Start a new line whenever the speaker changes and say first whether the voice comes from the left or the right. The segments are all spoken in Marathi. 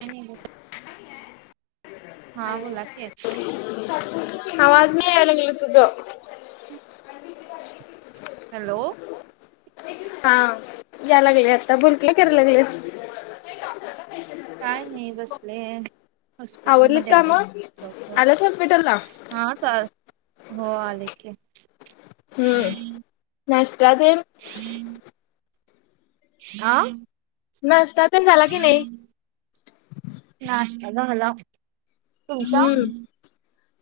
right: काय नाही बस हा बोला की
left: [unintelligible]
right: हॅलो
left: हा यायला लागले आता बोल की काय करायला लागलेस
right: काय नाही बसले हॉस्पिटल
left: आवरलीत
right: मध्ये
left: काम
right: आले
left: आलास हॉस्पिटलला
right: हा हो आले की
left: हम्म नष्ट ते [unintelligible]
right: हम्म [unintelligible] हा हम्
left: नाश्ता ते झाला की नाही
right: [unintelligible] नाश्ता झाला तुमचा
left: हम्म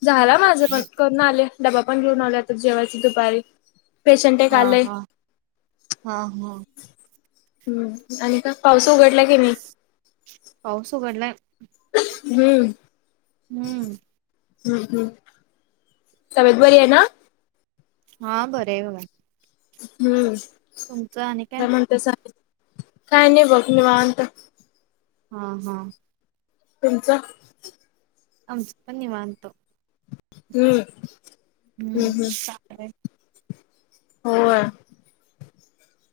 left: झाला माझं पण करून आले डबा पण घेऊन आलो आता जेवायची दुपारी पेशंट एक
right: हा
left: आलंय
right: हा हा हा
left: ह् आणि का पावस उघडला की नाही
right: पावसो घडला
left: हम्म
right: हम्म
left: ह् ह् तबेत बरी आहे ना
right: हा बरं आहे
left: हम्म
right: तुमचं आणि
left: काय म्हणत सग काय नाही बघ म वात
right: हा, हा.
left: तुमचं
right: आमचं पण निवांत.
left: हम्म
right: हम्म [unintelligible]
left: होय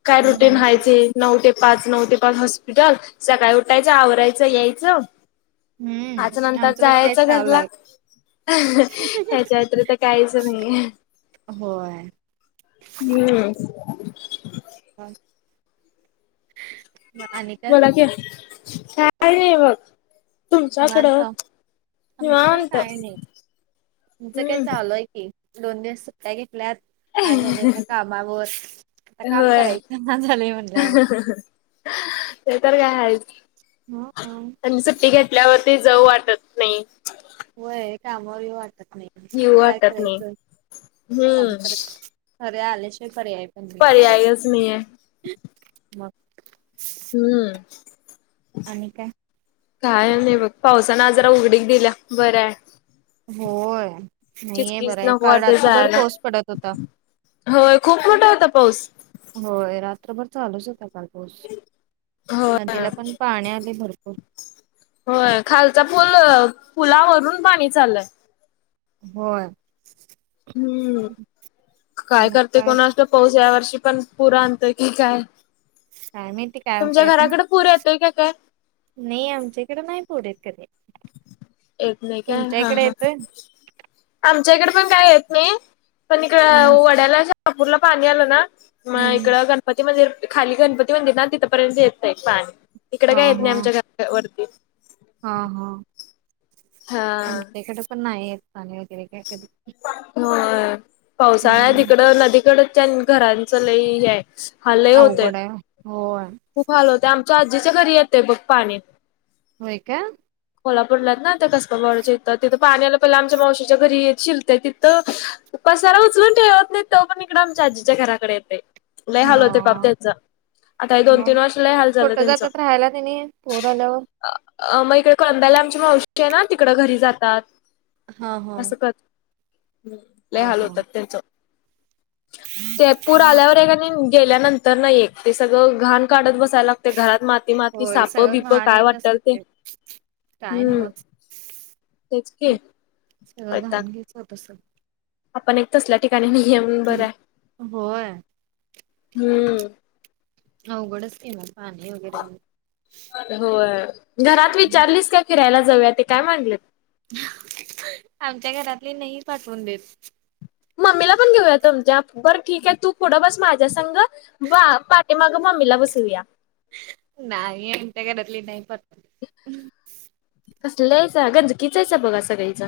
left: काय
right: मग
left: रुटीन
right: आणि काय
left: हायच हे नऊ ते पाच नऊ ते पाच हॉस्पिटल सकाळी उठायचं आवरायचं यायचं आज
right: हम्म
left: नंतर
right: आमचं पण तेच
left: जायच
right: चालू
left: घरला
right: आहे
left: त्याच्या व्यतिरिक्त तर काहीच नाही
right: होय
left: हम्म
right: हां
left: बोला की काय नाही बघ
right: निवांत
left: तुमच्याकडं
right: आमच्याकडे
left: निवांत
right: काही नाही तुमचं काही
left: हम्म
right: चालू आहे दोन दिवस सुट्या घेतल्यात. आज आलोय त्या कामावर, आता काम
left: होय
right: करायचं ना झालंय म्हणल्यावर.
left: ते तर काय हायच
right: हम्म
left: त्यांनी सुट्टी ल्यावरती जाऊ वाटत नाय.
right: होय कामावर येऊ वाटत नाय
left: येऊ
right: काय
left: वाटत नाही
right: करायचं काम
left: हम्म
right: तर अरे आलेश्वा पर्याय पण मी
left: पर्यायच नाहीये
right: मग
left: हम्
right: आणि काय
left: काय नाही बघ पावसान आजारा उघडीक दिल्या बऱ्या आहे
right: होय नाहीये
left: चिचकीच
right: बरं आहे
left: नको
right: काल
left: वाटते
right: रात्रभर
left: जायला.
right: पाोस पडत होता
left: होय खूप मोठा होता पाऊस
right: होय रात्रभर चालूच होता चाल
left: होय
right: नदीला पण पाणी आले भरपूर
left: होय खालचा पूल पुलावरून पाणी चाललंय
right: हो
left: हम्म काय करते कोणा असल पाऊस या वर्षी पण पुूर आणत की काय
right: साम त
left: तुमच्या घराकडें पूर येतय काय
right: नाही आमच्या इकडें नाही पुढ कधी
left: येत नाही काय
right: तुमच्या
left: हा
right: इकडे
left: ह
right: येतोय
left: आमच्याकडे पण काय येत नाही पण का
right: हम्म
left: वड्याला शपूरला पाणी आलं ना म
right: हम्म
left: इकड गणपती म्हणे खाली गणपती म्हणेत ना तिथंपर्यंत येत एक पाणी इकडं
right: हा
left: काय येत
right: हा
left: नाही आमच्या घर वरती
right: हा हा
left: हा.
right: आमच्याकडे पण नाही यले वगैरे काय कधी
left: ह पावसाळ्यात
right: हम्म
left: तिकडं नदीकडच्या घरांच लही आहे हालही होते
right: अवघड आहे होय
left: खूप हल होते आमच्या आजीच्या घरी येतं बघ पाणी
right: होय का
left: कोल्हापूरला ना तर कसं बच इथं तिथं पाणी आलं पहिलं आमच्या मावशी तिथ कसाला उचलून ठेत नाही तो पण इकड आमच्या आजीच्या घराकडे येते तुलाय हालवते बाप
right: हा
left: त्याच आता हे दोन
right: मग
left: तीन वर्षलाही हाल झालं
right: कुठं
left: त्यांचं
right: जातात राहायला त्यांनी पोर आल्यावर
left: अ मग इकडे कंदायला आमची मावशी आहे ना तिकडं घरी जातात
right: हा हा
left: ल
right: हा
left: हल
right: हा
left: होतात त्याच ते पूर आल्यावर आहे का नाही गेल्यानंतर नाही एक ते सगळं घाण काढत बसायला ते घरात माती माती
right: होय
left: साप
right: सगळं
left: बिप
right: घाण
left: काय
right: येत असेल
left: वाटतल ते
right: काय नाही
left: हम्म
right: होत
left: तेच कि
right: सगळं घाून घ्याचं होत सगळं
left: आपण एक तसल्या ठिकाणी नाही ये बरं आहे
right: होय
left: हम्म
right: अघड स ना पाणी वगैरे आहे
left: होय घरात विचारलीस का फिरायला जाऊया ते काय मागलेत
right: आमच्या घरातली नाही पाठवून देत
left: मम्मीला पण घेऊया तुमच्या बरं ठीक आहे तू पुढं बस माझ्या संग वा पाठीे मागं ममीला बसू या
right: नाही इट गडली नाही नाही प
left: असल्यायच गंजकीिचायचा बघा सगळीचा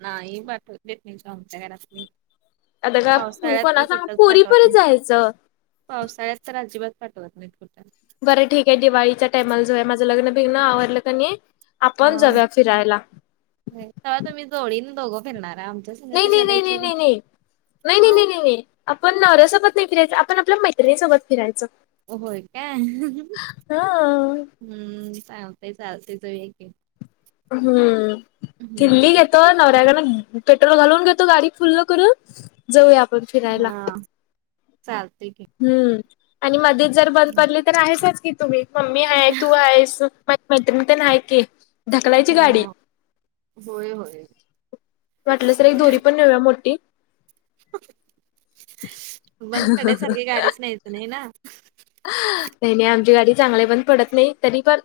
right: ना ह बाात देेतच्या गरा
left: आता का
right: पावसाळ्यात तर
left: कोणा सांग
right: कुठच
left: पोरी
right: पाठवत
left: परत
right: नाही
left: जायचं
right: पावसाळ्यात तर अजिबात पाठवत नाही खोट्या
left: बरं ठीक आहे दिवाळीच्या टामाला जो आहे माझं लग्न भिगन आवरडलं क नाही आपण
right: हा
left: जाऊया फिरायला
right: तेव्हा तुम्ही जोडीन दोघो फिरणार आम
left: नाही नाही नाही नाही नाही नाही नाही नाही
right: हा
left: नाही नाही नाही आपण नवऱ्यासोबत नाही फिरायचं आपण आपल्या मैत्रिणीसोबत फिरायचं
right: होय काय
left: हा
right: हम्म सांगतय चालतेच वक
left: हम्म दिल्ली
right: हम्म
left: घेतो नवऱ्यागड पेट्रोल घालवून घेतो गाडी फुल्ल कर जाऊया आपण फिरायला
right: हा सलते
left: हम्म आणि मध्येच जर बंद पडली तर आहेसच की तुम्ही मम्मी आहे तू आहेस माझी मैत्रीण तर आहे की ढकलायची गाडी
right: हम होय होय
left: वाटलं तर एक दोरी पण नेऊया मोठी
right: मंद पड्यासारखी गाडीच नाहीच नाही ना
left: नाही नाही आमची गाडी चांगल्या पण पडत नाही तरी पण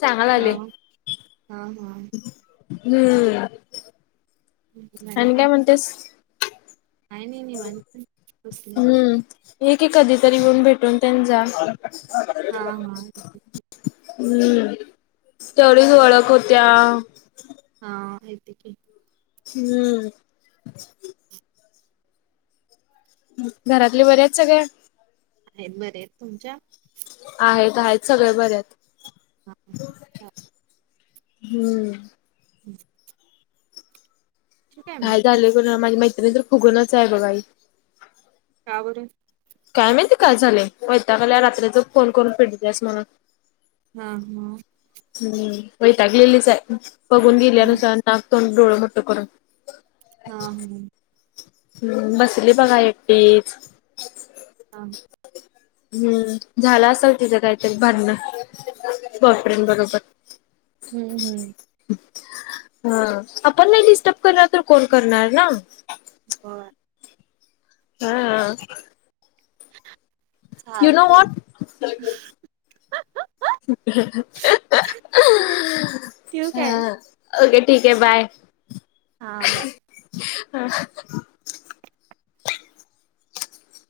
left: चांग
right: हा
left: आले
right: हा हा
left: हम्म आणि काय म्हणतेस
right: काही नाही निवांत बसले
left: हे की कधीतरी येऊन भेटून त्यां जा
right: हा हा
left: हम्म तेवढीच ओळख होत्या
right: हा यत क
left: हम्म घरातले बर्याच सगळ्या
right: आहेत बर आहेत तुमच्या
left: आहेत आहेत सगळे बर आहेत
right: हा
left: हम्म
right: ह मग
left: काय झालंय ग माझी माैत्रीणी तरर फुगूनच आहे बघाई
right: का बरं
left: काय माहितीय काय झाले वैता काला रात्री जो फोन करून फेटतेस म्हणून
right: हा हा
left: हम्म वैतागलेलीच आहे बघून
right: हम्म
left: गेल्यानुसार नाग तोडोळ म्हट करून
right: हा हम्
left: हम्म बसली बघा एकटीच
right: हा.
left: हम्म झाला असाल तिचं काय तरी भांडण बॉपरन बरोबर
right: हम्म हम्म
left: हा आपण नाही डिस्टर्ब करणार तर कोल करणार ना
right: बर
left: हा हा.
right: [inaudible]
left: युनो वाट.
right: ठेवू काय?
left: हा. ओके ठीक आहे बाय.
right: हां बाय
left: हा.